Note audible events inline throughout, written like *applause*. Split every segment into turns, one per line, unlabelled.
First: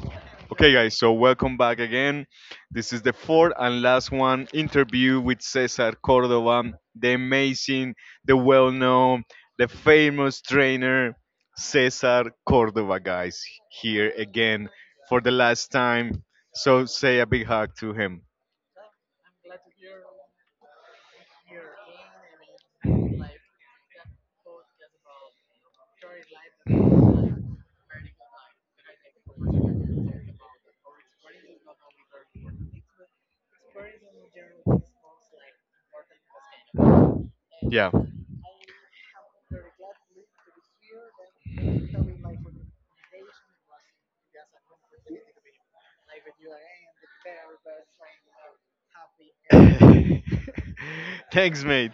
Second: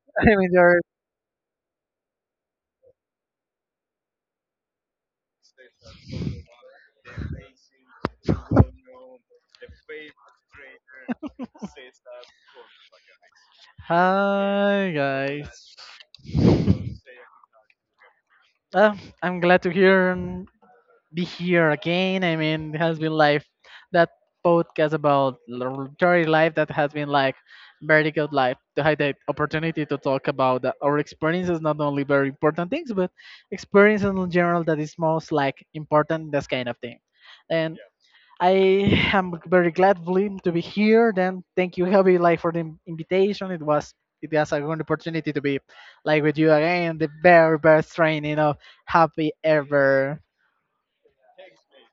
*laughs* I'm
Okay,
George.
guys, so welcome back again. This is the fourth and last one interview with Cesar Cordova, the amazing, the well known, the famous trainer, Cesar Cordova, guys, here again
Hi
for the last
guys.
time. So say a big hug to him.
Uh, I'm glad to hear and be here again. I mean, it has been life that podcast about Jory life that has been like very good life to have the opportunity to talk about that our experiences, not only very important things, but experiences in general that is most like important. This kind of thing. And
Yeah.
I am very glad Blim, to be here. Then thank you, Helby, like for the invitation. It was a good opportunity to be like with you again. The very best training of happy ever.
*laughs* Thanks, mate.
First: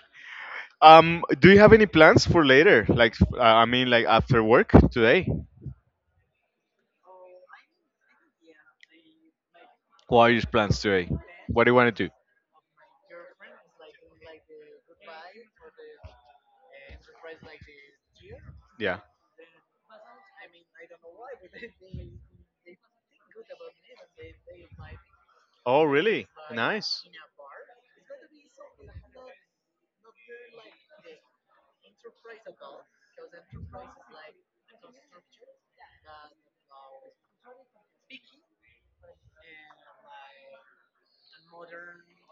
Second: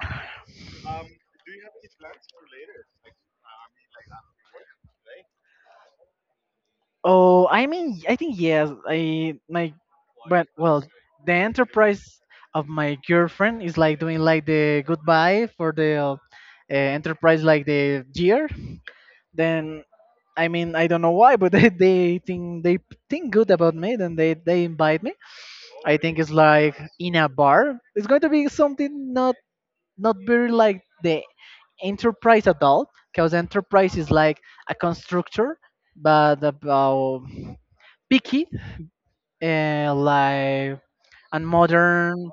Do you have any plans for later? Like, I mean, like after work today?
Oh, I mean, I think yes. I my
What are your
But
plans
well,
today?
the
What do you want
enterprise
to do?
of my girlfriend is like doing like the goodbye for the enterprise like the year.
Yeah.
Then I mean, I don't know why, but *laughs* they think good about me. Then they invite me.
Oh,
I think
really?
it's like
Nice.
in a bar. It's going to be something not very like the enterprise at all, because enterprise is like a constructor, but about picky and like and modern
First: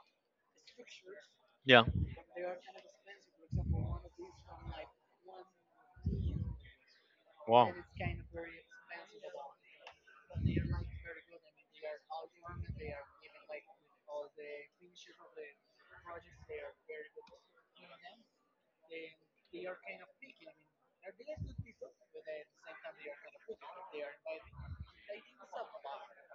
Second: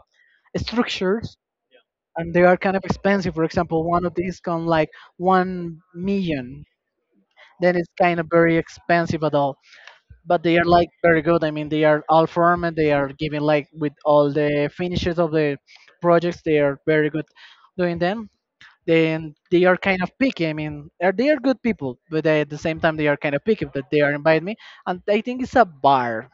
structures,
Yeah.
and they are kind of expensive. For example, one of these come like 1 million.
Wow.
Then it's kind of very expensive at all. But they are like very good. I mean, they are all firm and they are giving like with all the finishes of the projects. They are very good doing them. Then they are kind of picky. I mean, are they are good people, but they, at the same time they are kind of picky. But they are inviting me, and I think it's a bar.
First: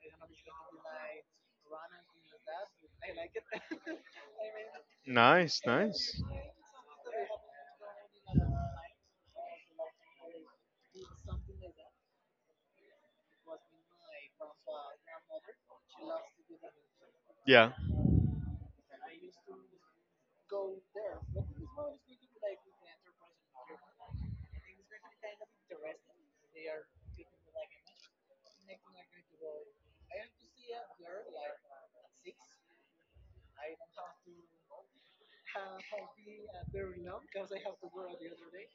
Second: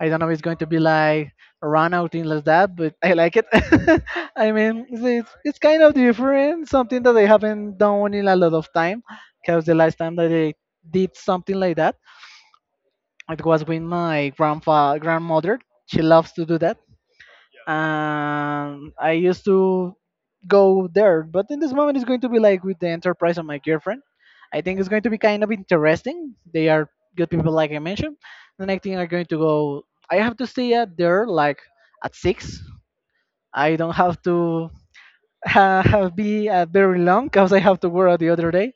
I don't know if it's going to be like a run out thing like that, but I like it. *laughs* I mean, it's
Nice,
kind of
nice.
different, something that they haven't done in a lot of time, because the last time that they did something like that it was with my grandfa grandmother. She loves to do that,
Yeah.
and I used to go there. But in this moment, it's going to be like with the enterprise of my girlfriend. I think it's going to be kind of interesting. They are good people, like I mentioned. The next thing I'm going to go. I have to stay at there like at six. I don't have to *laughs* have be very long because I have to work the other day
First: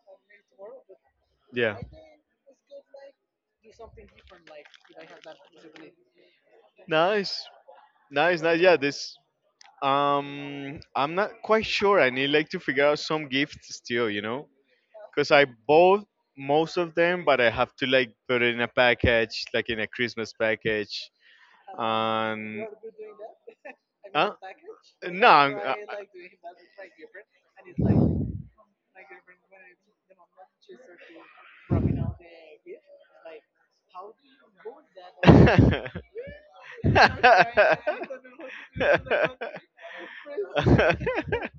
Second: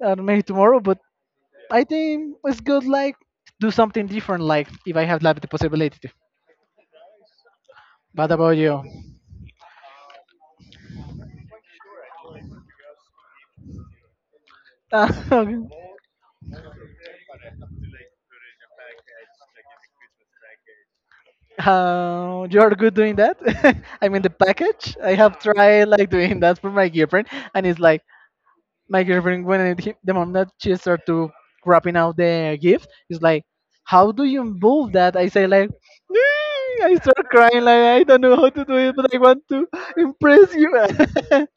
and maybe tomorrow. But
Yeah.
I think it's good, like do something different, like if I have like the possibility to.
Nice.
What
Nice,
about
nice. Yeah,
you?
this. I'm not quite sure. I need like to figure out some gifts still, you know? Cuz I
Uh, *laughs*
bought most of them, but I have to like put it in a package, like in a Christmas package.
You
And
are good doing that. *laughs* I mean, the
huh?
package. I
No,
have
I'm, I-
tried like doing that for my girlfriend, and it's like my girlfriend when the moment that she start to wrapping out the gift, it's like, how do you move that? I say like,
I- *laughs*
"Mm,"
*laughs*
I
no,
start crying like I don't know how to do it, but I want to impress you.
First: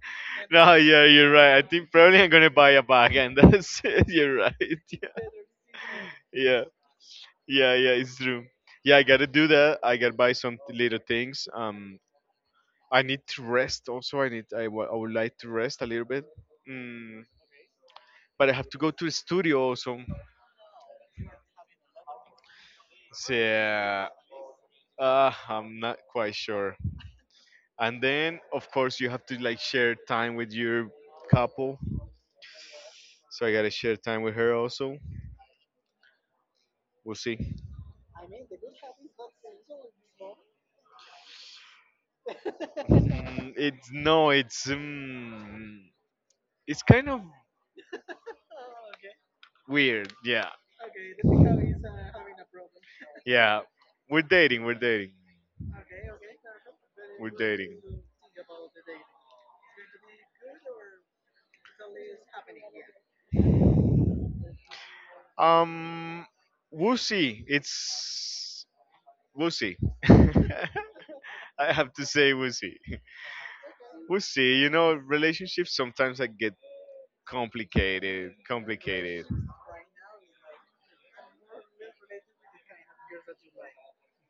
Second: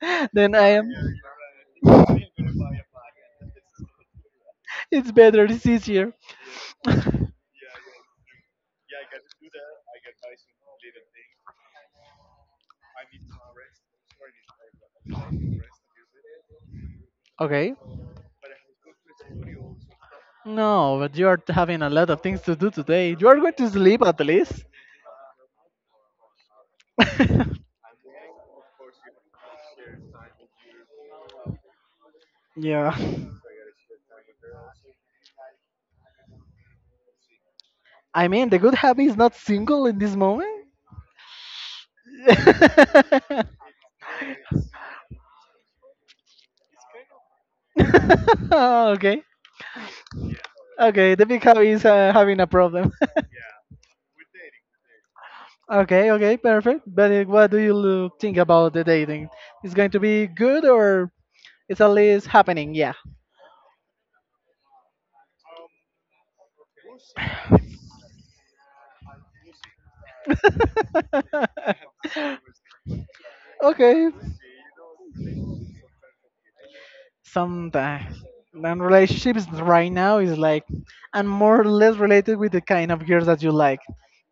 *laughs* Then I
yeah,
am.
you're right. I think probably I'm gonna buy a bag, and that's it. *laughs* You're right. Yeah,
It's better, it's easier.
yeah, yeah, yeah. It's true. Yeah, I gotta do that. I gotta buy some little things. I need to rest. Also, I need. I, wa- I would like to rest a little bit. Mm,
Okay.
but I have to go to the studio also.
No, but you are having a lot of things to do today. You
So,
are going to sleep
yeah,
at least.
I'm not quite sure.
*laughs*
And then, of course, you have to like share time with your couple.
Yeah.
So I gotta share time with her also. We'll see.
I mean, the good habit is not single in this moment.
*laughs*
*laughs*
Mm, it's no, it's kind of
Okay.
weird. Yeah,
Okay, the big hobby is having a problem.
yeah. We're dating. We're dating.
*laughs* Okay, okay, perfect. But
We're
what do you
dating.
think about the dating? It's going to be good or it's at least happening? Yeah.
Um, we'll see. It's We'll see. *laughs*
*laughs*
I have to say we'll see.
Okay.
We'll see. You know, relationships sometimes I get
Sometimes.
complicated.
And
Complicated.
relationships right now is like, and more or less related with the kind of girls that you like.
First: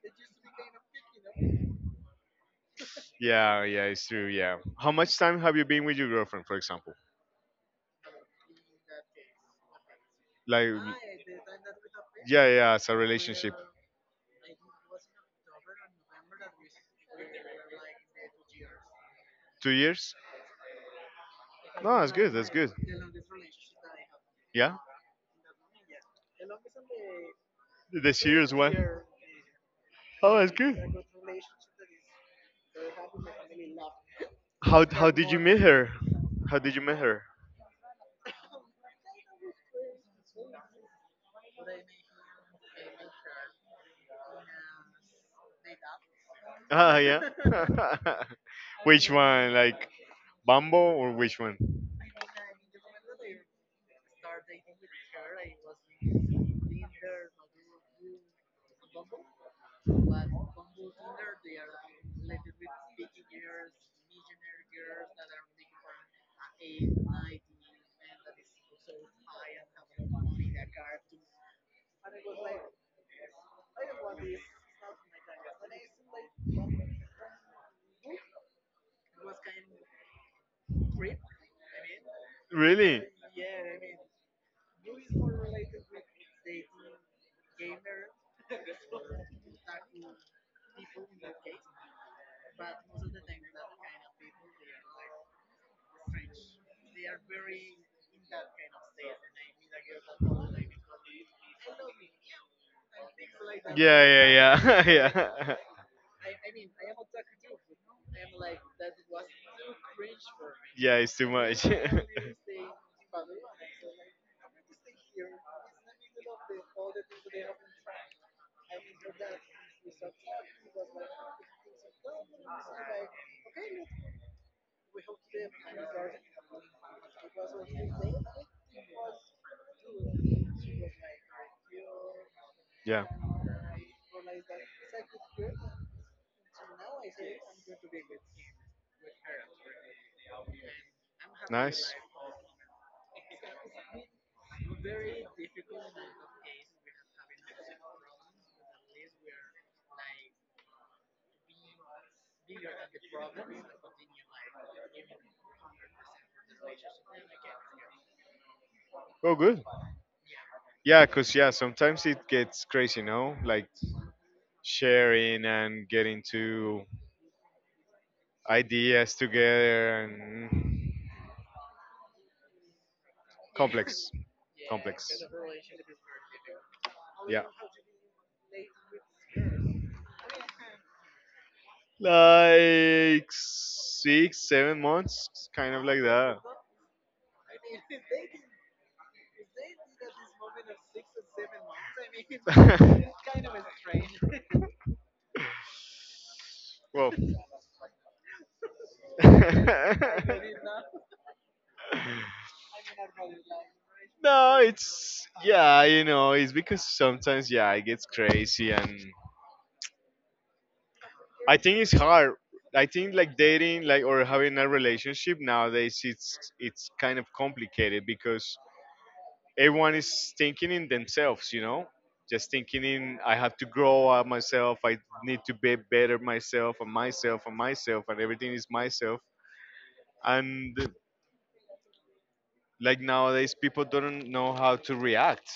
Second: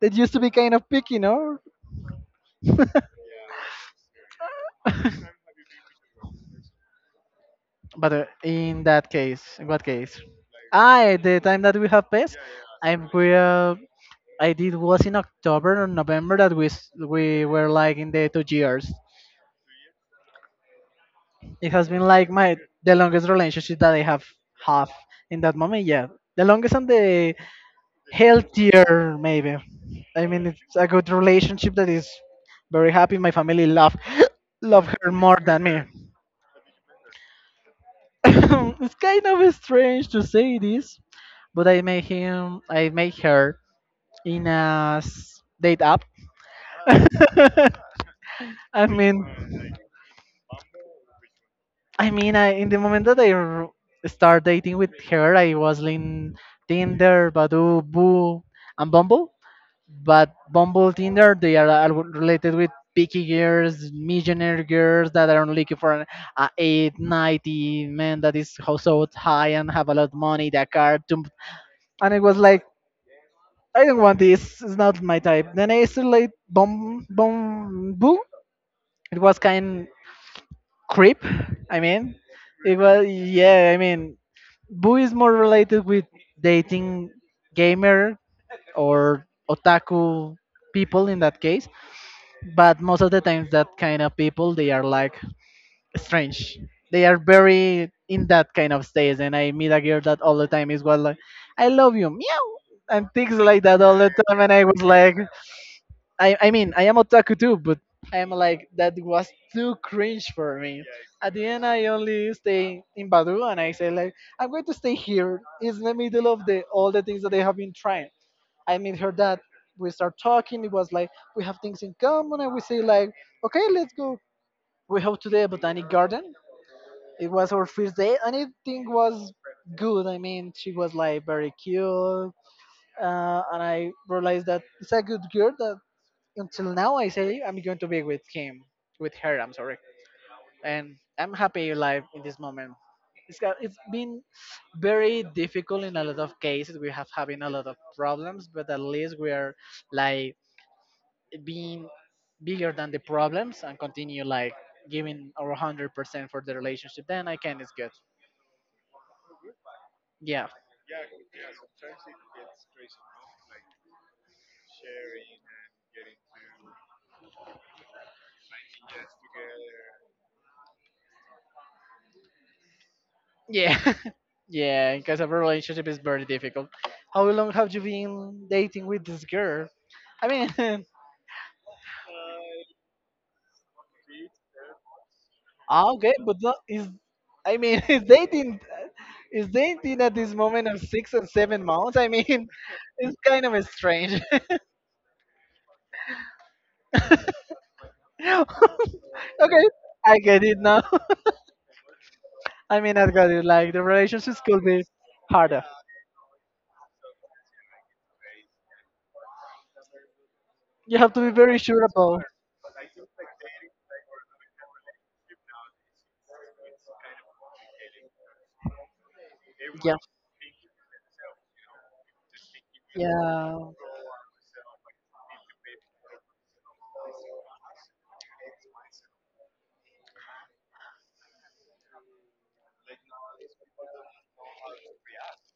That used to be kind of picky, no?
Yeah, yeah, it's true. Yeah. How much time
*laughs*
have you been with your girlfriend, for example?
But in that case, in what case?
Like,
Ah, at the time that we have passed,
yeah, yeah, it's
I
a relationship.
will. I did was in October or November that we were like in the 2 years.
2 years?
It has
No,
been
that's
like
good. That's
my
good.
the longest relationship that I have
Yeah.
have in that moment. Yeah, the longest and the
The serious one.
healthier maybe. I
Oh,
mean,
that's
it's
good.
a good relationship that is very happy. My family love *laughs* *gasps*
How
love her
how did
more
you meet
than me.
her?
*laughs*
How did you meet her?
*coughs* It's kind of strange to say this, but I made her in a date app.
Ah, yeah. *laughs*
*laughs* I
Which
mean.
one? Like Bumble or which one?
I mean, in the moment that I start dating with her, I was in Tinder, Badoo, Boo, and Bumble. But Bumble, Tinder, they are related with picky girls, millionaire girls that are looking for an 8, 90 man that is so high and have a lot of money, that car. And it was like, I don't want this. It's not my type. Then I still like Bum, Bum, Boo. It was kind creep. I mean, it
Really?
was yeah. I mean, Boo is more related with dating gamer or otaku people in that case. But most of the times, that kind of people they are like strange. They are very in that kind of stage, and I meet a girl that all the time is well like, "I love you, meow," and things like that all the
Yeah,
time, and I was
yeah, yeah, *laughs*
like,
yeah.
I mean, I am otaku too, but I'm like, that was too cringe for me.
Yeah, it's too
At the end,
much.
I only stay in Badu and I say,
*laughs*
like, I'm going to stay here. It's in the middle of the all the things that they have been trying. I meet her dad. We start talking. It was like, we have things in common. And we say, like, okay, let's go. We have to the Botanic Garden. It was our first day and everything was good. I mean, she was like very cute.
Yeah.
And I realized that it's a good girl that until now I say I'm going to be with him, with her. I'm sorry, and I'm happy
Nice.
alive in this moment. It's been very difficult in a lot of cases. We have having a lot of problems, but at least we are like being bigger than the problems and continue like giving our 100% for the relationship. Then I can it's good.
Oh, good.
Yeah,
Yeah, cause yeah, sometimes it gets crazy, no? Like sharing and getting to ideas together and
yeah,
complex,
*laughs* yeah.
complex.
Because a relationship is very difficult. How
Yeah,
long have you been dating with this girl? I mean. *laughs*
like six, 7 months, kind of
Ah,
like
okay, but
that.
not, is I mean, *laughs* is dating at this moment of 6 and 7 months? I mean, *laughs* it's kind of strange.
*laughs* Well.
*laughs* Okay, I get it now. *laughs*
*laughs*
I mean, I got it. Like the relationships
No,
could be
it's
harder.
yeah, you know, it's because sometimes yeah, it gets crazy, and
You have to be
I
very
think
sure
it's
about.
hard. I think like dating, like or having a relationship nowadays, it's kind of complicated because everyone
Yeah,
is thinking in themselves, you know, just thinking in I have
yeah,
to grow up myself, I need to be better myself, and myself, and myself, and everything is myself, and like nowadays people don't know how to react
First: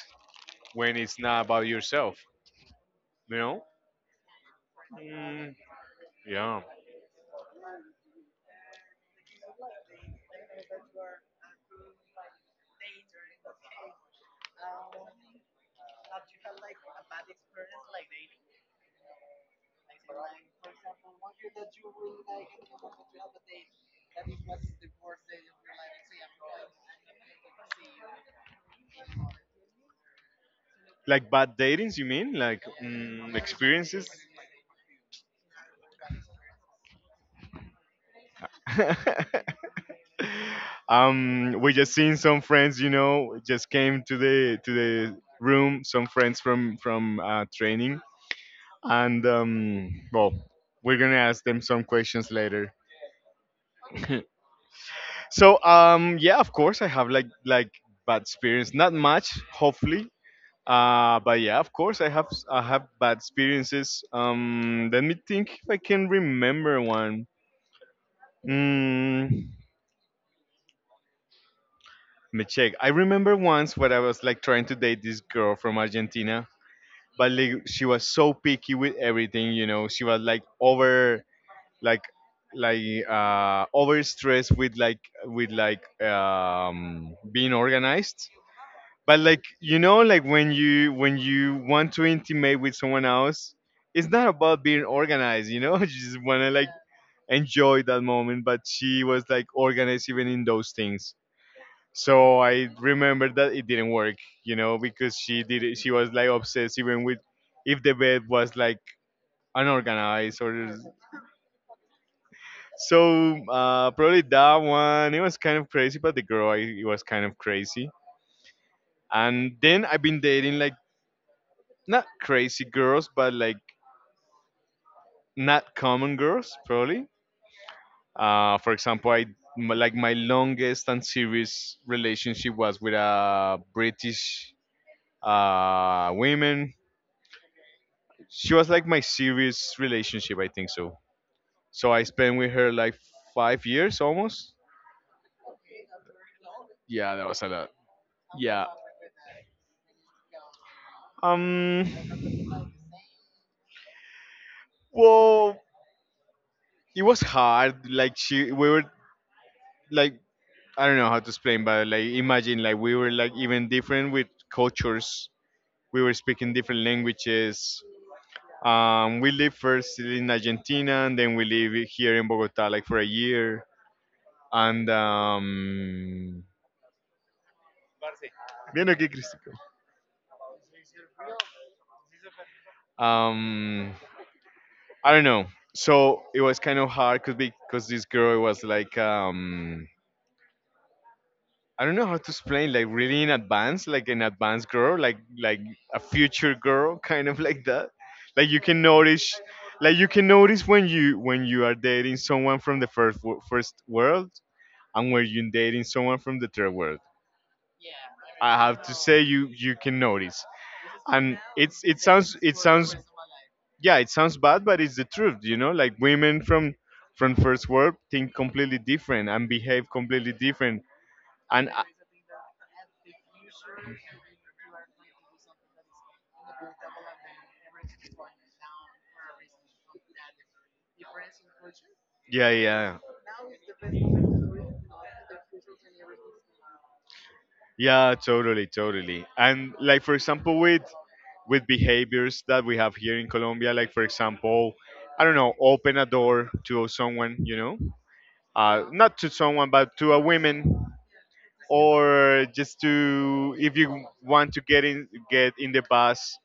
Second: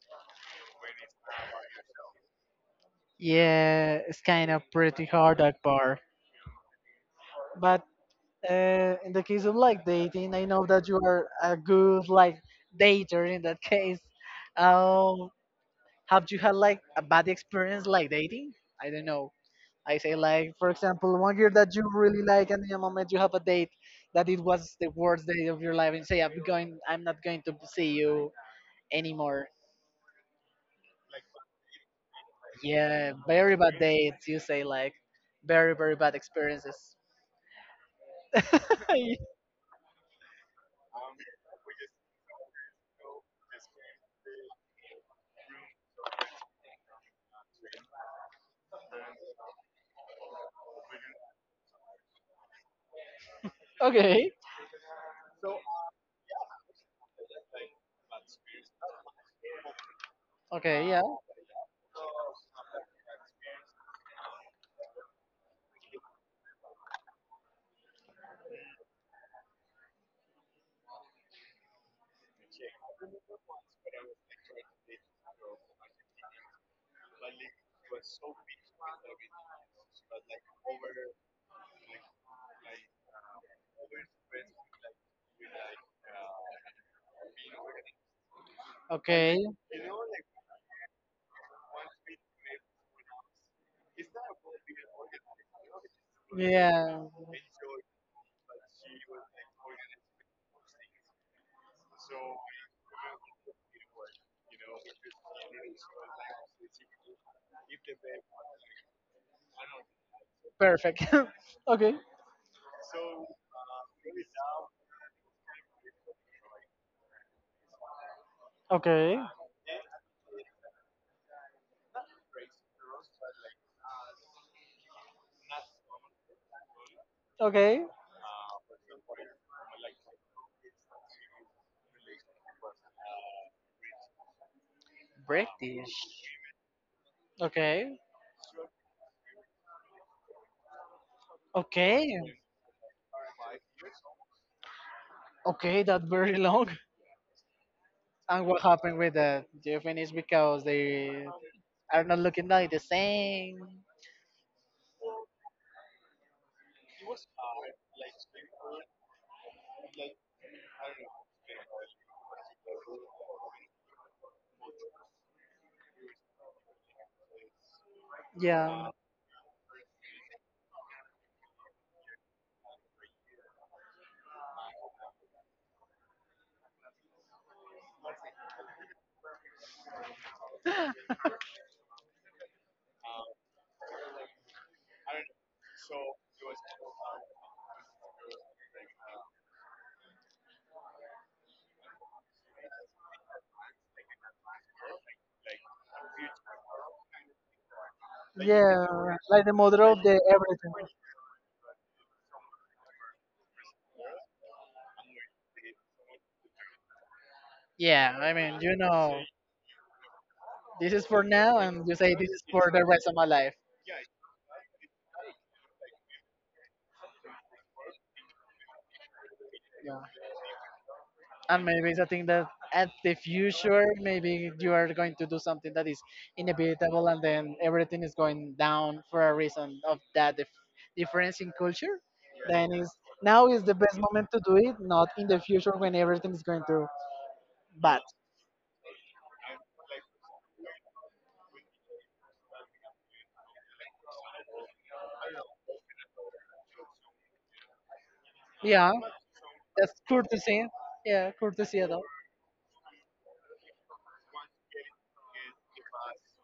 when it's not about yourself, you know.
yeah. It's kind of pretty hard
Mm,
that part.
yeah.
But in the case of like dating, I know that you are a good like dater in that case. Um, have you had like a bad experience like dating? I don't know. I say like for example, one year that you really like, and in a moment you have a date that it was the worst day of your life, and say I'm going, I'm not going to see you anymore.
Like bad datings, you mean? Like
Yeah,
mm,
very bad
experiences?
dates. You say like very very bad experiences. *laughs*
*laughs* We just seen some friends, you know, just came to the room. Some friends from training, and well, we're gonna ask them some questions later. *laughs*
Okay,
So yeah, of course, I have like bad experience. Not much, hopefully.
okay, yeah,
But yeah, of course, I have bad experiences. Let me think if I can remember one. Mm, let me check. I remember once when I was like trying to date this girl from Argentina, but like she was so picky with everything, you know. She was like like, like over stressed with with like being organized. But
okay.
like you know, like when you want to intimate with someone else, it's not about being organized, you know. *laughs* You just wanna like
Yeah.
enjoy that moment. But she was like organized even in those things. So I remember that it didn't work, you know, because she was like obsessed even with if the bed was like unorganized or
Perfect. *laughs* Okay.
so probably that one it was kind of crazy, but it was kind of crazy.
Okay.
And then I've been dating like not crazy girls, but like not common girls probably.
Okay.
For example, like my longest and serious relationship was with a British
British.
women.
Okay.
She was like my serious relationship, I think so. So I
Okay.
spent with her like 5 years almost.
Okay. That's very long. *laughs*
Yeah, that was a lot.
And what
Yeah.
happened with that? Do you finish because they
Um,
are not looking like the same?
well, it was hard. We were like, I don't know how to explain, but like imagine like we were like even different with cultures. We were speaking different languages.
Yeah.
We lived first in Argentina, and then we live here in Bogota like for a year. And bien aquí, Cristico. Um, I don't know. So it was kind of hard cause because this girl was like I don't know how to explain, like really in advance, like an advanced girl, like a future girl *laughs* kind of like that, like you can
Yeah.
notice
Like the mother
like
of
you
the
can notice
everything.
when you are dating someone from the first world and when you're dating someone from the third world.
Yeah. I
I
mean,
have to say you can notice.
this is for
And
now,
it's
and you
it
say this
sounds
is
it
for the
sounds
rest of my life.
yeah, it sounds bad, but it's the truth, you know? Like women from first world think completely different and behave
Yeah.
completely different.
And
And I-
maybe it's a thing that at the future maybe you are going to do something that is inevitable and then everything is going down for a reason of that difference in culture.
yeah,
Then is
yeah.
now is the best moment to do it not in the future when everything is going to bad.
Yeah, totally, totally. And like for example with behaviors that we have here in Colombia. Like, for example, I don't know, open a door to someone, you know,
Yeah,
not to someone,
that's
but to a woman,
courtesy. Yeah, courtesy at all.
or just to if you want to get in the bus,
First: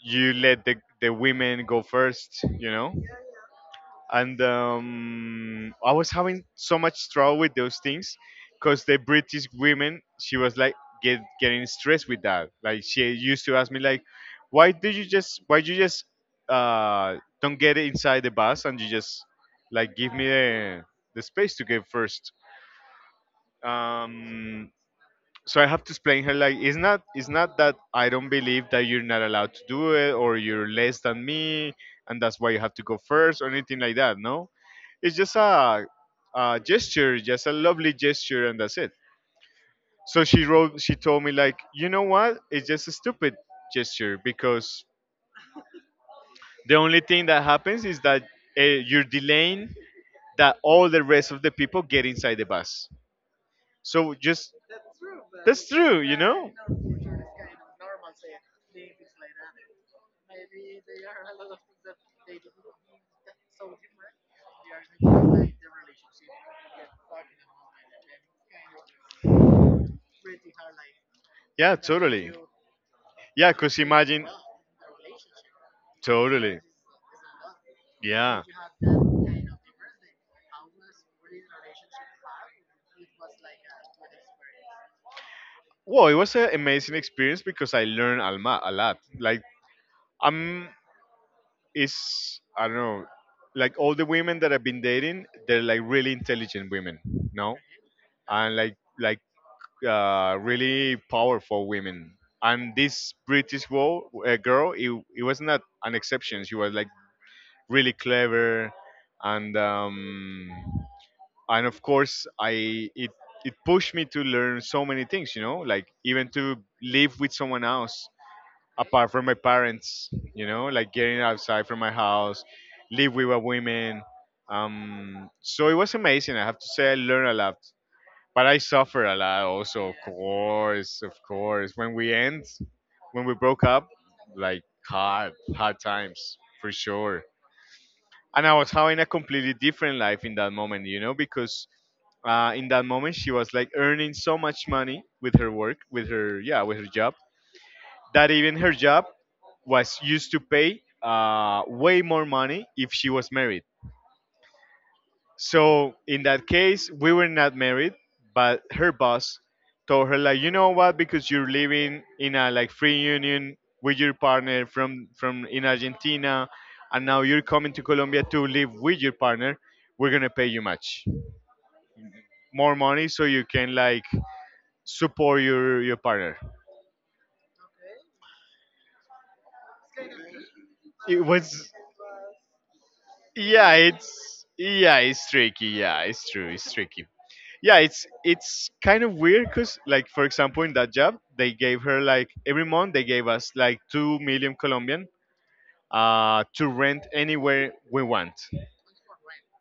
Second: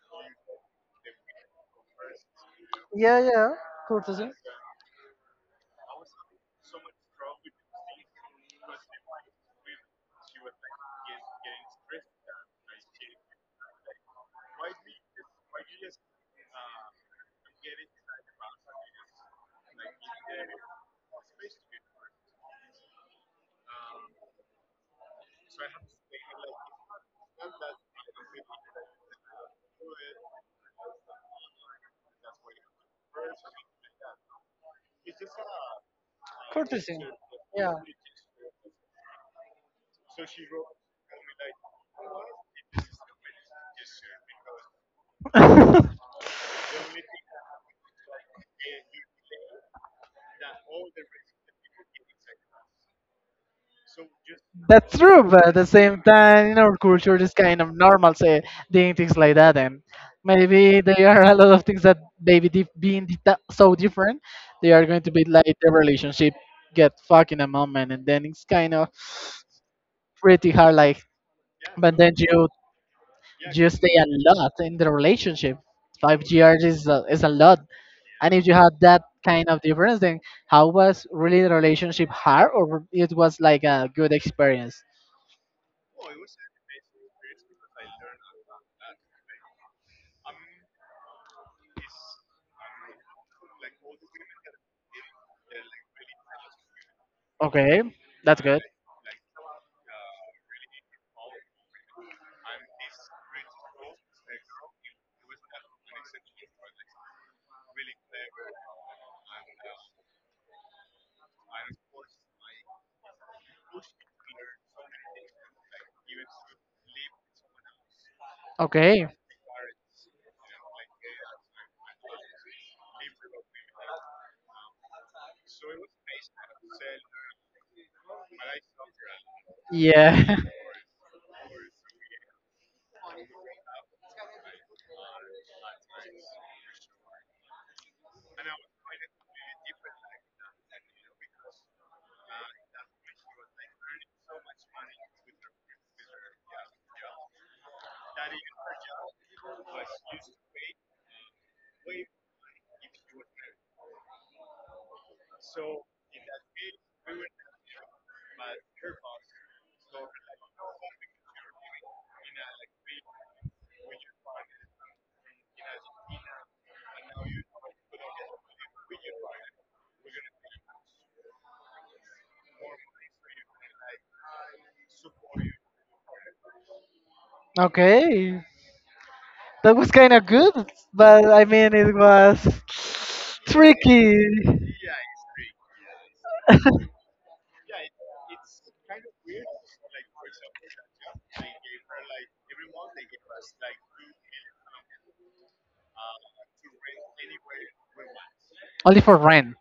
you let the women go first, you know.
Yeah, yeah, courtesy,
And I was having so much trouble with those things because the British women, she was like getting stressed with that. Like she used to ask me like, why you just uh, don't get inside the bus and you just like give me the space to get first. Um, so I have to explain her like it's not that I don't believe that you're not allowed to do it or you're less than me and that's why you have to go first or anything like that. No, it's just a
courtesy.
gesture, just a lovely gesture, and that's it. So she told me like, you know what? It's just a stupid gesture because
Yeah. *laughs*
the only thing that happens is that you're delaying that all the rest of the people get inside the bus. So just
That's true, but at the
that's true,
same
you know?
time, in our culture, it's kind of normal say doing things like that, and maybe there are a lot of things that maybe being dita so different, they are going to be like the relationship get fucked in a moment, and then it's kind of pretty hard. Like,
Yeah,
but then
totally.
you
Yeah,
you
cause
stay a
imagine
lot in the relationship. Five
totally.
years is a lot, and
Yeah.
if you had that kind of difference, then how was really the relationship hard, or it was like a good experience?
Well, it was an amazing experience because I learned a lot. I'm, I don't know, like all the women that I've been dating, they're like really intelligent women, no?
Okay, that's
And
good.
really powerful women. And this girl, it was not an exception. She was like really clever and, um, and of course I it it pushed me to learn so many things, you know, like even to live with someone else
Okay.
apart from my parents, you know, like getting outside from my house, live with a woman. So it was amazing. I have to say I learned a lot, but I suffered a lot also, of
Yeah.
course. Of course when we end, when we broke up, like hard hard times for sure. And I was having a completely different life in that moment, you know, because in that moment she was like earning so much money with her work, with her job that even her job was used to pay way more money if she was married. So in that case, we were not married, but her boss told her like, you know what? Because you're living in a like free union with your partner from in Argentina, and now you're coming to Colombia to live with your partner. We're gonna pay you much more money so you can like support your partner.
*laughs* Okay. That was kind of good,
It
but I
was
mean, it was
yeah,
tricky.
it's yeah, it's tricky. Yeah, it's true. It's
*laughs*
tricky. Yeah, it's kind of weird because like for example in that job they gave her like every month they gave us like 2 million colombian to rent anywhere we want
Only for rent.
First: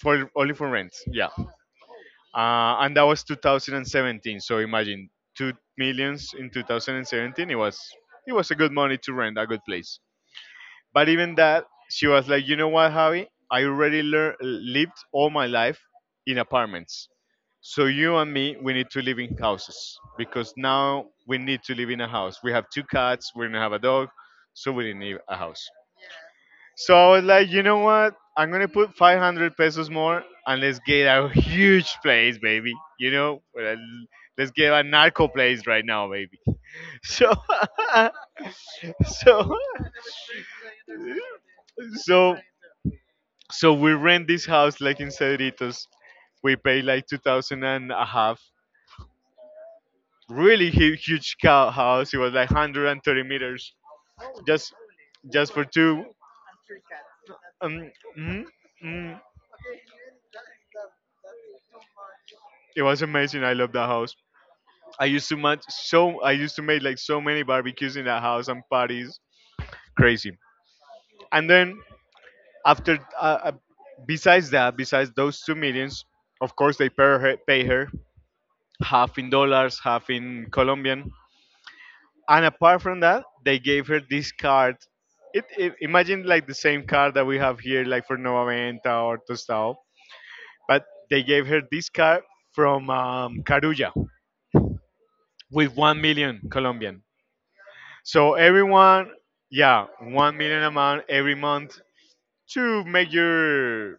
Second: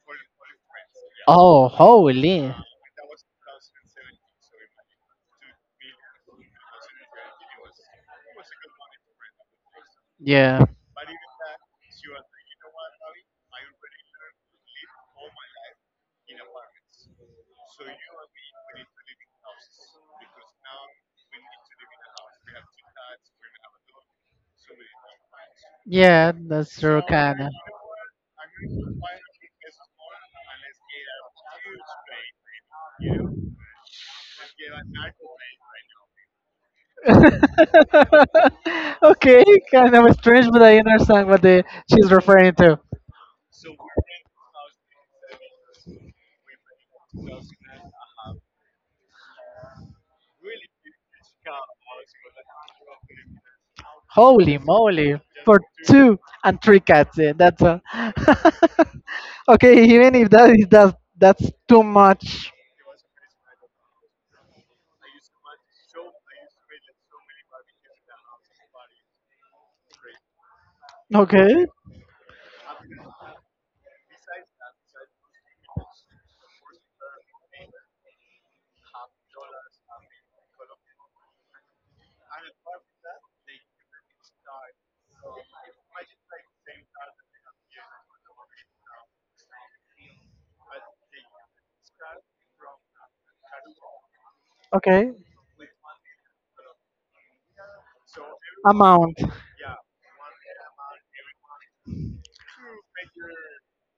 for only for rent yeah
Oh, holy.
and that was 2017 so imagine 2 millions in 2017 it was a good money to rent a good place
Yeah.
but even that she was like you know what javi lived all my life in apartments. So you and me, we need to live in houses because now we need to live in a house. We have two cats, we don't have a dog, so we didn't need a house.
Yeah, that's
So
true,
I was
kind
like,
of.
you know what? I'm gonna put 500 pesos more and let's get a huge place, baby. You know, well, let's get a narco place right now, baby. *laughs*
*laughs*
So, *laughs*
Okay,
so,
kind of strange, but I understand what the, she's
so,
referring to.
so we rent this house like in Cedritos. We pay like two thousand and a half, really huge, huge cow house. It was like 130 meters,
Holy
just
moly,
just
for
for two.
two and three cats. That's all.
Um, mm, mm.
*laughs* Okay, even if that is that's too much.
It was amazing. I love that house. I used to make like so many barbecues in that house and parties. Crazy. And
Okay,
then after, besides that, besides those two millions, of course they pay her half in dollars, half in Colombian. And apart from that, they gave her this card. It, imagine, like the same card that we have here like for Nova Venta or Tostao, but they gave her this card from Carulla
okay.
with 1 million Colombian, so everyone,
Amount,
yeah, 1 million amount every month to make your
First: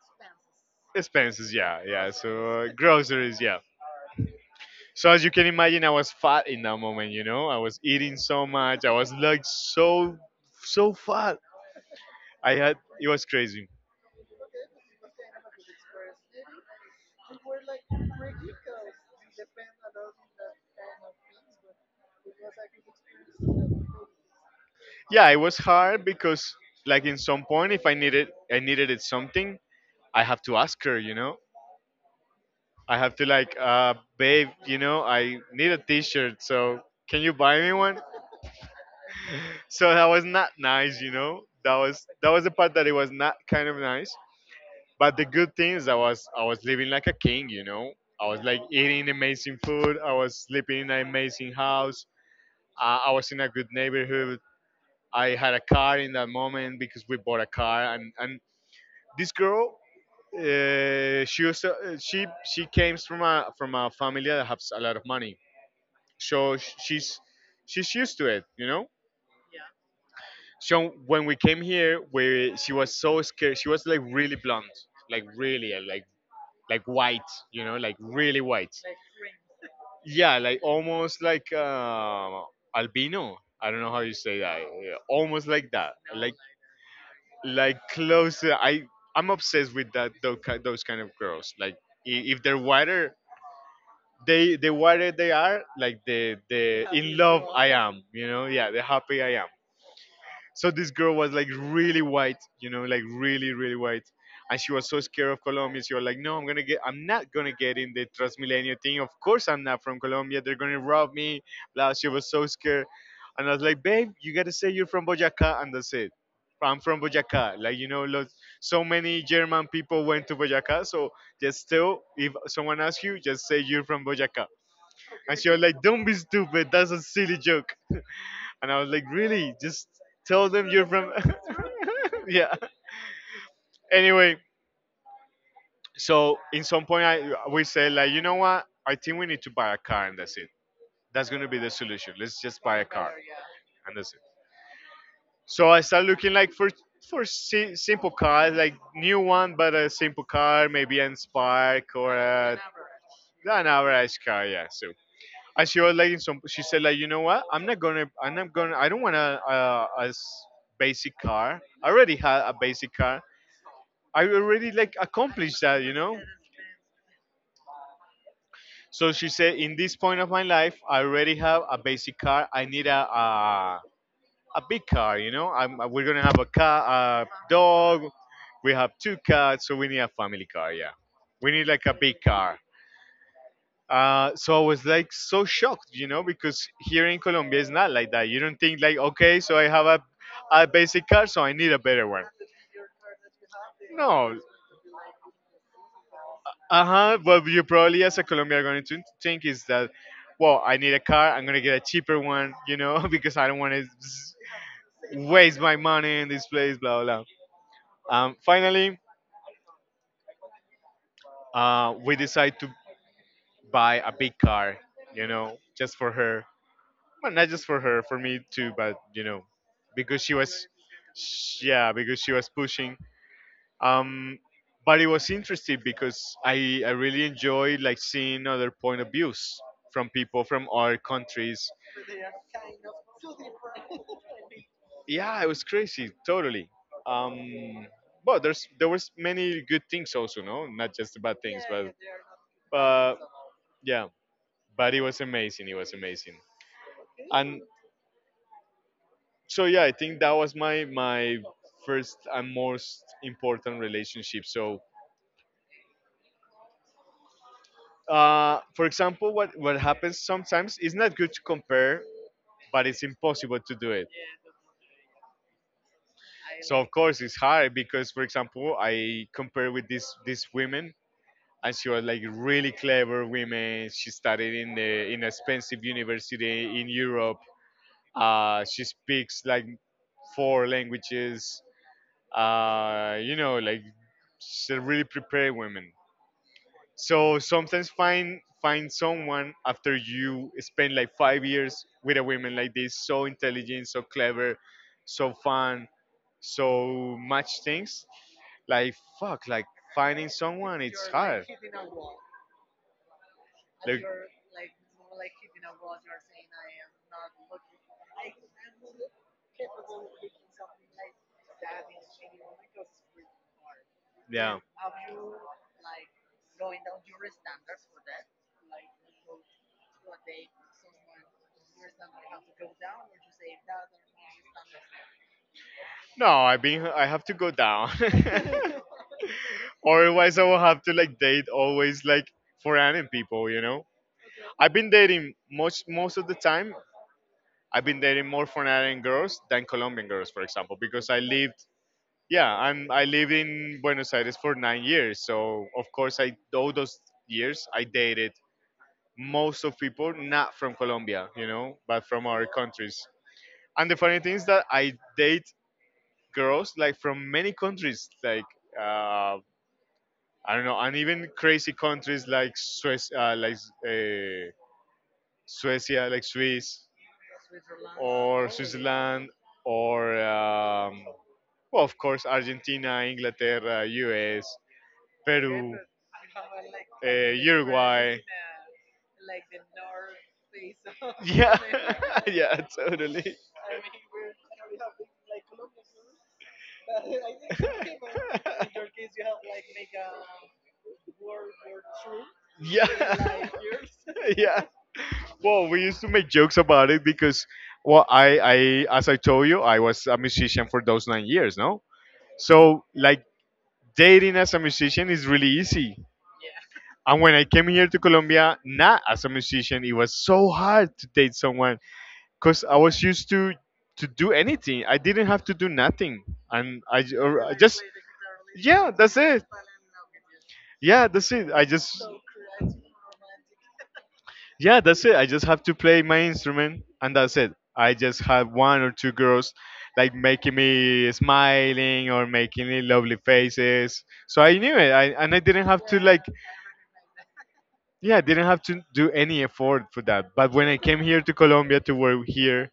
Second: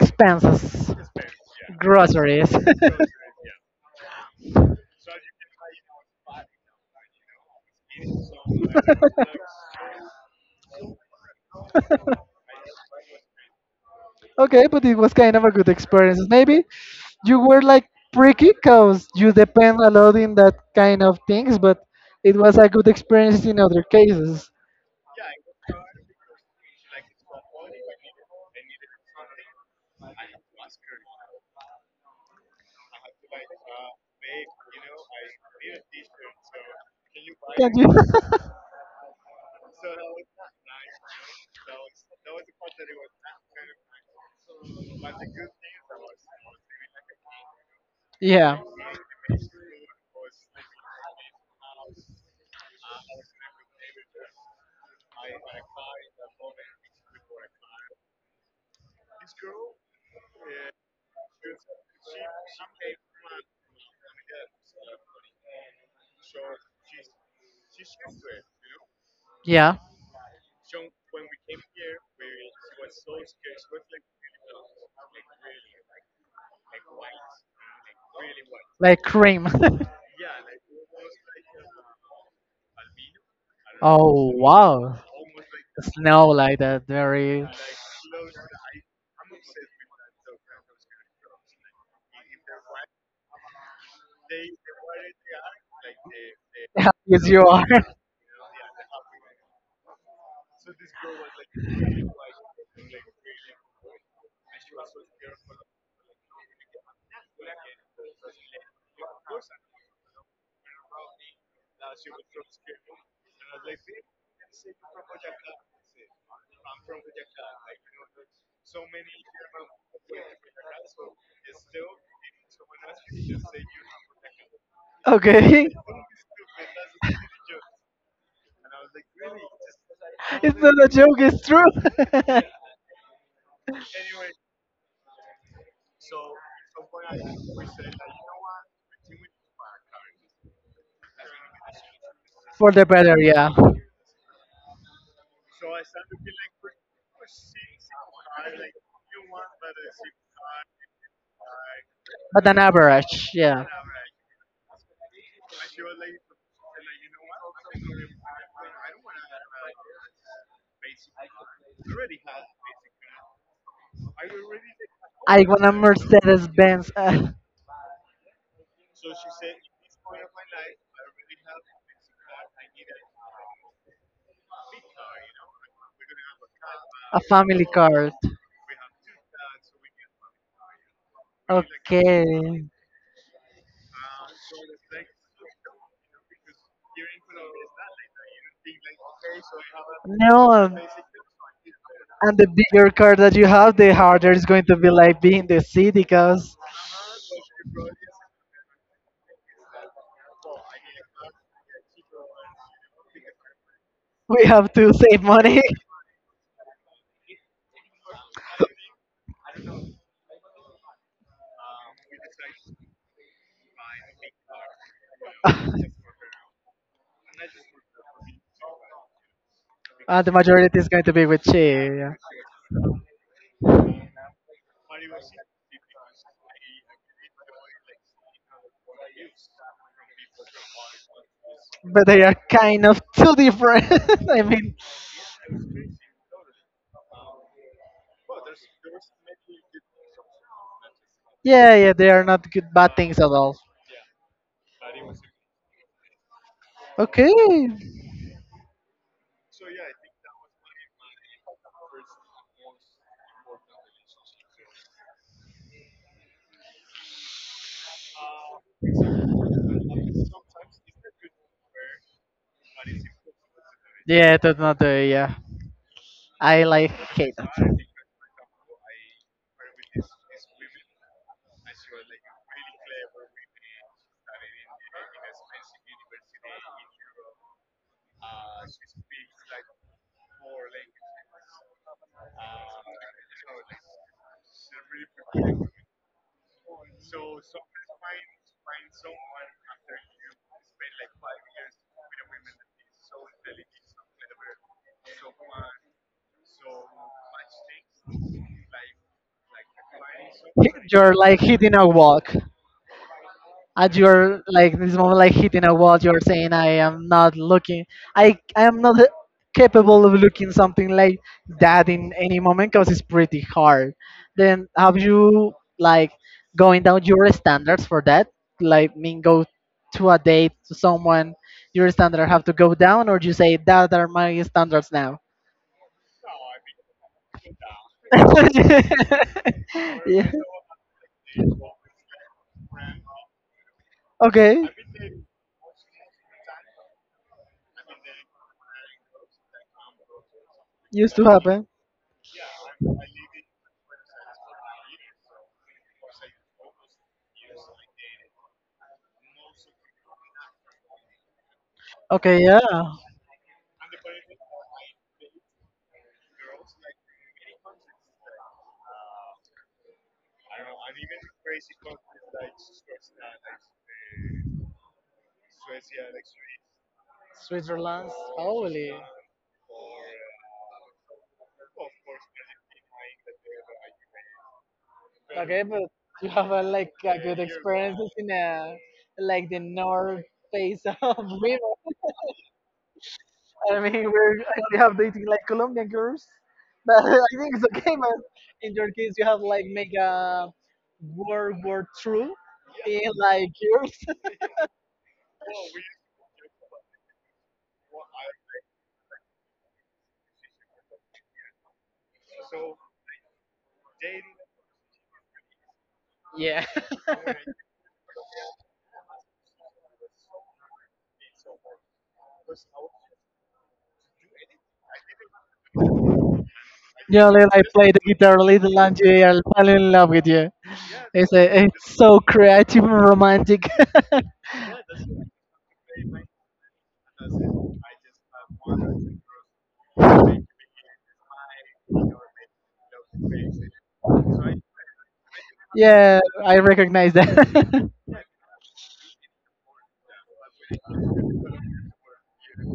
expenses,
expenses. Yeah, yeah.
groceries.
So
*laughs*
groceries. Yeah. So as you can imagine, I was fat in that moment, you know. I was eating so much. I was like so, so fat. I had It was crazy.
Okay, but it was kind of a good experience. Maybe you were like freaky because you depend a lot in that kind of things, but it was a good experience in other cases.
Yeah, it was hard because like in some point, if I needed, I needed it something, I have to ask her, you know? I have to like, babe, you know, I need a t shirt, so can you buy me one?
*laughs*
So that was not nice, you know. That was the part that it was not kind of nice. But the good thing is I was living like a king, you know. I was like eating amazing food, I was sleeping in an amazing house, I was in a good neighborhood, I had a car in that moment because we bought a car. And this girl, uh, she was uh, she she came from a family that has a lot of money, so she's used to it, you know.
Yeah. Yeah.
So when we came here, we she was so scared. She was like really blonde, like really like white, you know, like really white.
Like cream. *laughs*
Yeah, like almost like albino. I don't know how you
Oh
say that. Yeah,
wow.
almost like that,
Snow
like
like that very
like close. I'm obsessed with those kind of girls. Like if they're whiter, the whiter they are, like the
*laughs*
in
yes, you
love
are.
I
*laughs*
am. You know, yeah, the happy I am. So this girl was like really white, you know, like really, really white. And she was so scared of Colombia. She was like, no, I'm not going to get in the Transmilenio thing. Of course, I'm not from Colombia. They're going to rob me. Blah. She was so scared. And I was like, babe, you got to say you're from Boyacá. And that's it. I'm from Boyacá. Like, you know, lots, so many German people went to Boyacá. So just still, if someone asks you, just say you're from Boyacá. And she was
Okay.
like, don't be stupid. That's a silly joke. And I was like, really? Just tell
It's
them
not
you're
a
from.
joke, it's
*laughs*
true. *laughs*
Yeah. Anyway, so in some point, I we say like, you know what? I think we need to buy a car, and that's it. That's gonna be the solution. Let's just
For
buy a
the
car,
better, yeah.
and that's it. So I start looking like for simple cars, like new one, but a simple car, maybe an Spark or
But an
a,
average, yeah.
an average car. Yeah. So, and she was like, in some, she said like, you know what?
Am not going to am
I'm not gonna, I don't want a,
do not.
a, a s- basic car. I already had a basic car. I already like accomplished that, you know.
Mercedes Benz. *laughs*
So she said, in this point of my life, I already have a basic car. I need a big car, you know. We're gonna have a
A
car, a
family
dog.
card.
We have two cats, so we need a family car. Yeah, we need like a big
Okay.
car. So I was like so shocked, you know, because here in Colombia it's not like that. You don't think like, okay, so I have
No,
a basic car, so I need a better one.
and the bigger card that you have, the harder
No.
it's going to be like being the city because
Uh-huh. What you probably as a Colombian are going to think is that, well, I need a car. I'm gonna get a cheaper one, you know, *laughs* because I don't want
we
to
have to save money.
waste my money in this place. Blah blah blah. Finally, we decide to buy a big car, you know, just for her. Well, not just
*laughs*
for her, for me too, but you know, because
The
she was,
majority is going to be with she,
sh- yeah,
yeah.
because she was pushing. Um, but it was interesting because I really enjoyed like seeing other point of views from people from other countries.
But they are kind of too different. *laughs* I mean,
Yeah, it was crazy, totally. um but there was many good things also, no, not just the bad things,
yeah, yeah,
but
they are not good bad
but
things at all.
yeah, but it was amazing, it was amazing.
Okay,
And so, yeah, I think that was my first and most important relationship. So for example, what happens sometimes is not good to compare, but it's impossible to do it.
yeah, that's not the yeah. I
So of
like
course
hate
it's hard
that.
because for example, I compare with this these women. And she was like really clever women. She studied in the, in expensive university in Europe. She speaks like four languages. You know, like she's a really prepared woman. So sometimes find someone after you spend like 5 years with a woman like this, so intelligent, so clever, so fun, so much things. Like fuck, like finding someone it's
You're like
hard.
hitting a walk. At
Like,
your like this moment like hitting a wall you're saying I am not looking I am not capable of looking something like that in any moment because it's pretty hard.
yeah.
Then have you like going down your standards for that, like mean go to a date to someone, your standard have to go down or do you say that are my standards now?
No, I mean I have to go down.
*laughs*
*laughs* Or
Yeah.
otherwise, I will have to like date always like foreign people. You know,
Okay.
I've been dating most of the time. I've been dating more foreign girls than Colombian girls, for example, because
Used
I
to
lived.
happen.
Yeah, I'm. I lived in Buenos Aires for 9 years, so of course, I, all those years I dated most of people not from Colombia, you know, but from
Okay,
our
yeah.
countries. And the funny thing is that I date girls like from many countries, like uh, I don't know, and even crazy countries like Swiss, uh, Suecia, like Swiss
Switzerland,
or
holy.
Switzerland or well, of course Argentina, Inglaterra, US,
Okay,
Peru,
but you have a, like a
uh,
good experiences
Uruguay.
in like the north face of *laughs*
Yeah.
river?
*laughs* Yeah, totally.
I mean, we're I have dating like Colombian girls, but *laughs* I think it's okay. But in your case, you have like make a
*laughs*
World War through
Yeah.
in
*laughs*
like years. *laughs*
Yeah. Well, we used to make jokes about it because, well, as I told you, I was a musician for those 9 years, no? So, like, dating as a musician is really easy.
Yeah.
And when I came here to Colombia, not as a musician, it was so hard to date someone because I was used to do anything. I didn't have to do nothing, and I, j-
You only
or I
like
just,
play the guitar a little
yeah,
and
that's
they are
it.
falling in love with you.
Yeah,
It's
that's it.
a,
I
it's
just
so creative and romantic.
Yeah, that's it. I just have to play my instrument and that's it. I just have one or two girls like making me smiling or making me lovely faces. So I knew it. And I didn't
*laughs*
have to
Yeah,
like,
I recognize that.
yeah, I didn't have to do any effort for that. But when I came here to Colombia to work here,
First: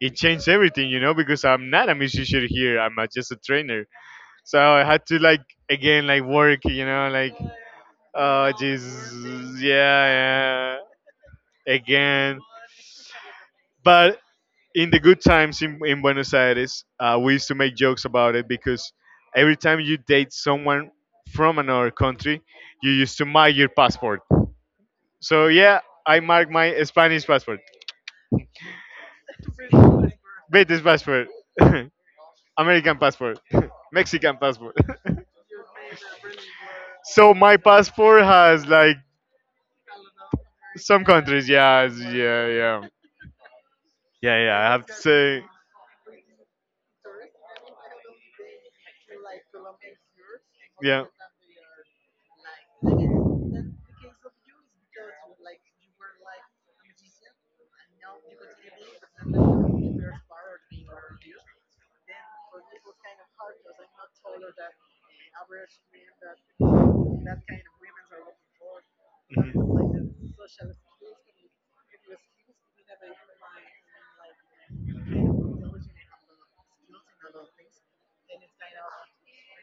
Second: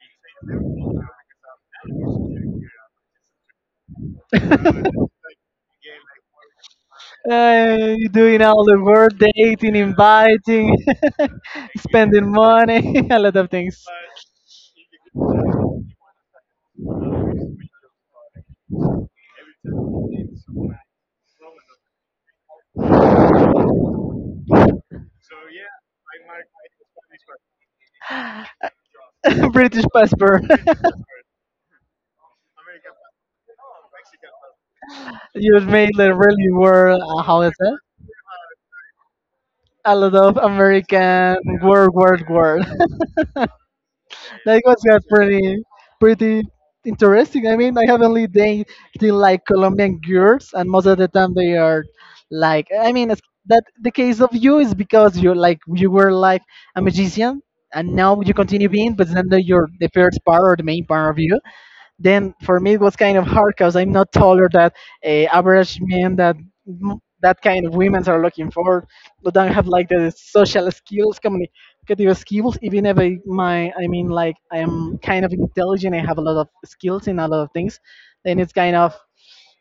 it changed everything, you know, because I'm not a musician here. Just a trainer. So I had to
*laughs* *laughs*
like again like work, you know, like,
Doing
oh
all the work,
Jesus,
dating, inviting,
yeah, yeah,
*laughs* spending
again.
money, *laughs* a lot of things.
But in the good times in Buenos Aires, we used to make jokes about it because every time you date someone from another country, you used to mark your passport. So yeah, I mark my Spanish passport,
*laughs* British passport. *laughs*
British passport, *laughs* American passport, *laughs* Mexican passport. *laughs*
You made the really world.
So
How is
my
it?
passport has like
A lot of
some
American
countries. Yeah,
word,
it's-
word,
yeah,
word.
yeah, yeah, yeah.
That
I
was
have to say,
pretty pretty interesting. I mean, I have only dated like Colombian girls, and most of
yeah.
the time they are like. I mean, it's, that the case of you is because you're like you were like a magician, and now you continue being, but then the, you're the first part or the main part of you. Then for me it was kind of hard because I'm not taller than average men that kind of women are looking for. But don't have like the
Mhm.
social skills, communicative skills. Even if I, my I mean like I am kind of intelligent, I have a lot of skills in a lot of things. Then it's kind of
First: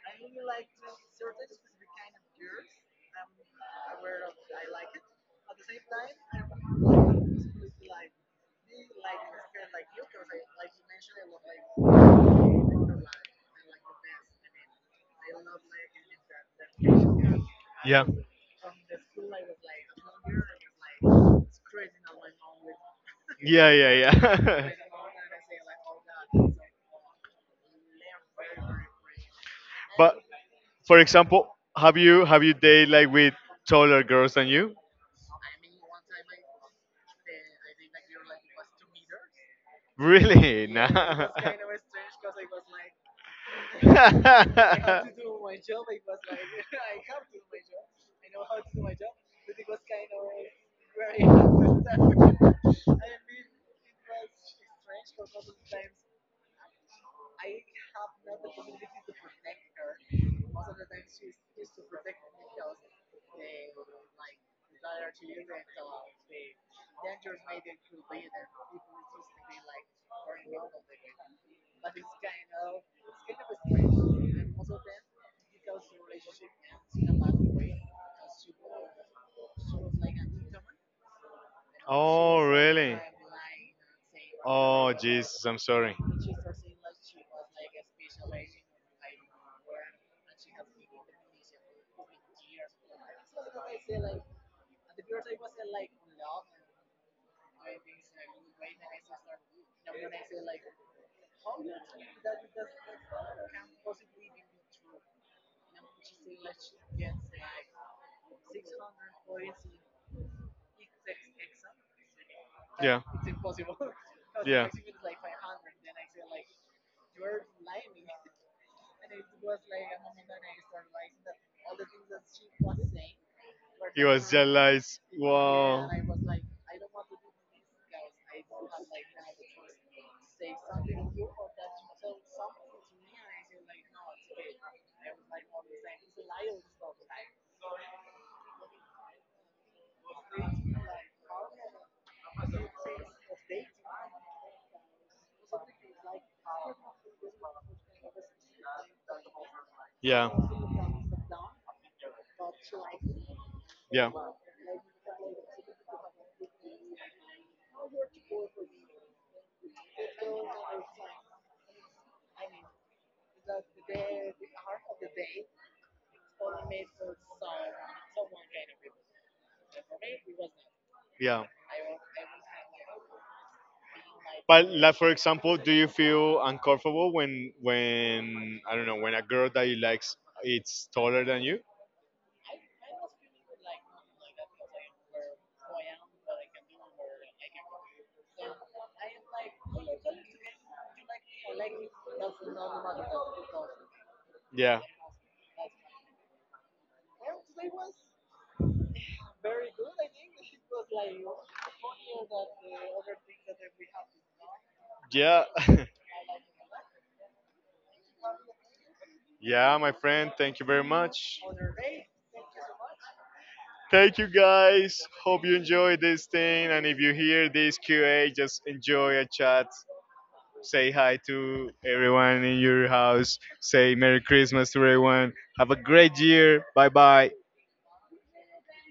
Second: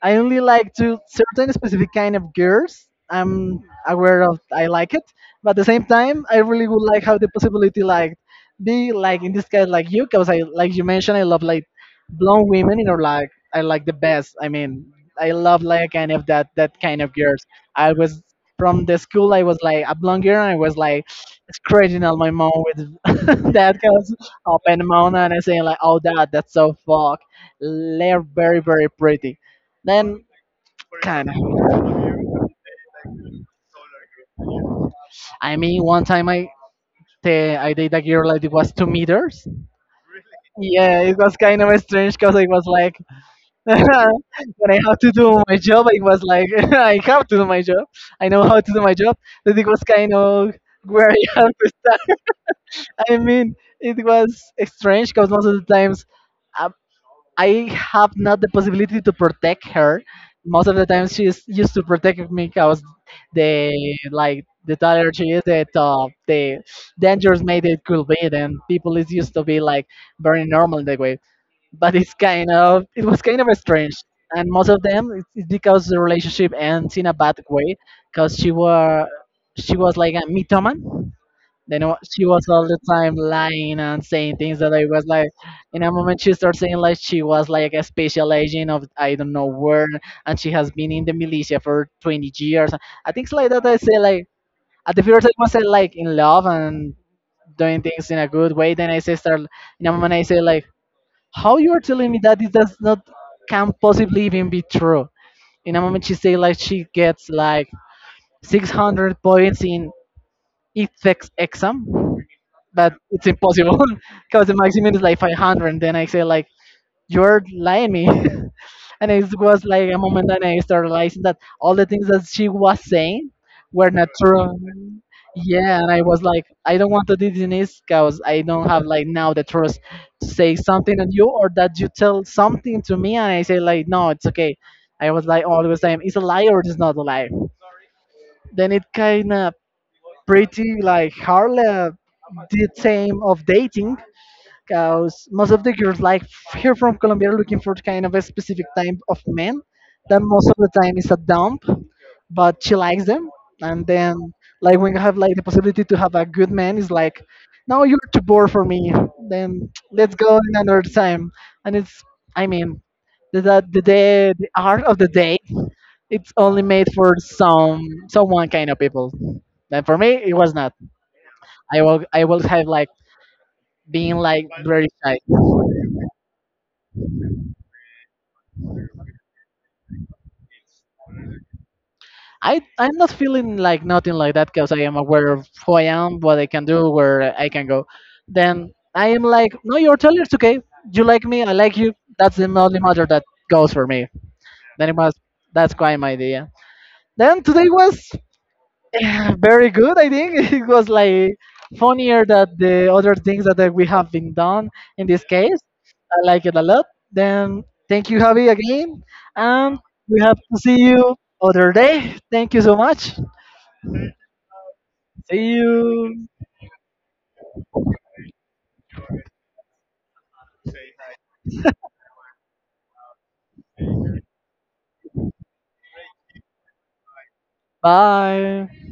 I only like to certain specific kind of girls. I'm aware of I like it, but at the same time, I really would like have the possibility like be like in this case like you, because I like you mentioned I love like blonde women. You know, like I like the best. I mean, I love like kind of that kind of girls. I was from the school. I was like a blonde girl, and I was like scratching on my mom with
Great. *laughs*
*laughs*
Yeah,
that
yeah,
because
yeah.
open mouth and I saying like, oh that's so fuck. They're very
*laughs*
pretty then
For
kind of.
example, have you dated like with taller girls than you?
I mean, one time I I did a girl like it was 2 meters.
Really? Nah.
Yeah, it
Yeah,
was
it. Nah.
kind of
*laughs*
strange because it was like *laughs*
Strange. I have yeah, to do it, was
when I
like *laughs*
have
I.
to do my job, it was like *laughs* I have to do my job. I know how to do my job. But it was kind of where I *laughs* have to. I mean, it was strange because most of the times. uh, I have not the possibility to protect her. Most of the time, she's used to protect me because the like the taller she is, the dangerous made it could be. Then people is used to be like very normal that way. But it was kind of strange, and most of them it's because the relationship ends in a bad way, because she was like a mythoman, then she was all the time lying and saying things that I was like,
Jesus, I'm
in a
sorry.
moment she started saying like she was like a special agent of I don't know where, and she has been in the militia for 20 years. I think it's like that. I say like at the first I was like in love and doing things in a good way. Then I say start in a moment I say like, how you are telling me that it does not can possibly even be true. In a moment she say like she gets like 600 points in ethics exam but it's impossible. *laughs*
*laughs*
Because the maximum is like 500. Then I say like, you're lying me. *laughs* And it was like a moment and I started realizing that all the things that she was saying were
We,
not true.
like,
Yeah,
yeah.
and I was like, I don't want to do this because I don't have like now the trust to say something on you or that you tell something to me and I say like, no, it's okay. I was like always saying, it's a lie or it's not a lie. Then it kind of pretty like hard the same of dating because most of the girls like here from Colombia are looking for kind of a specific type of man that
Yeah.
most of the time is a dump, but she likes them. And
Yeah.
then like when you have like the possibility to have a good man, it's like, no, you're too bored for me. Then let's go another time. And it's, I mean, day, the art of the date, it's only made for someone kind of people. And for me, it was not.
Yeah.
I will have like being like
But
very
like for
shy.
example, do you feel uncomfortable when, I don't know, when a girl that you likes it's taller than you?
I'm not feeling like nothing like that because I am aware of who I am, what I can do, where I can go. Then I am like, no, you're taller. It's okay. You like me. I like you. That's the only matter that goes for me.
Yeah,
Then it was that's quite my idea. Then today was *sighs* very good. I think *laughs* it was like funnier than the other things that we have been done in this
yeah,
case.
*laughs*
I like it a lot. Then thank you, Javi, again,
yeah,
and
my
we
friend.
have
Thank
to
you
see
very
you
much.
other day. Thank you so much.
Thank you guys.
See
Hope you enjoy this
you.
thing. And if you hear this QA, just enjoy a chat. Say hi to everyone in your house. Say Merry Christmas to everyone. Have a great year. Bye bye.
Bye.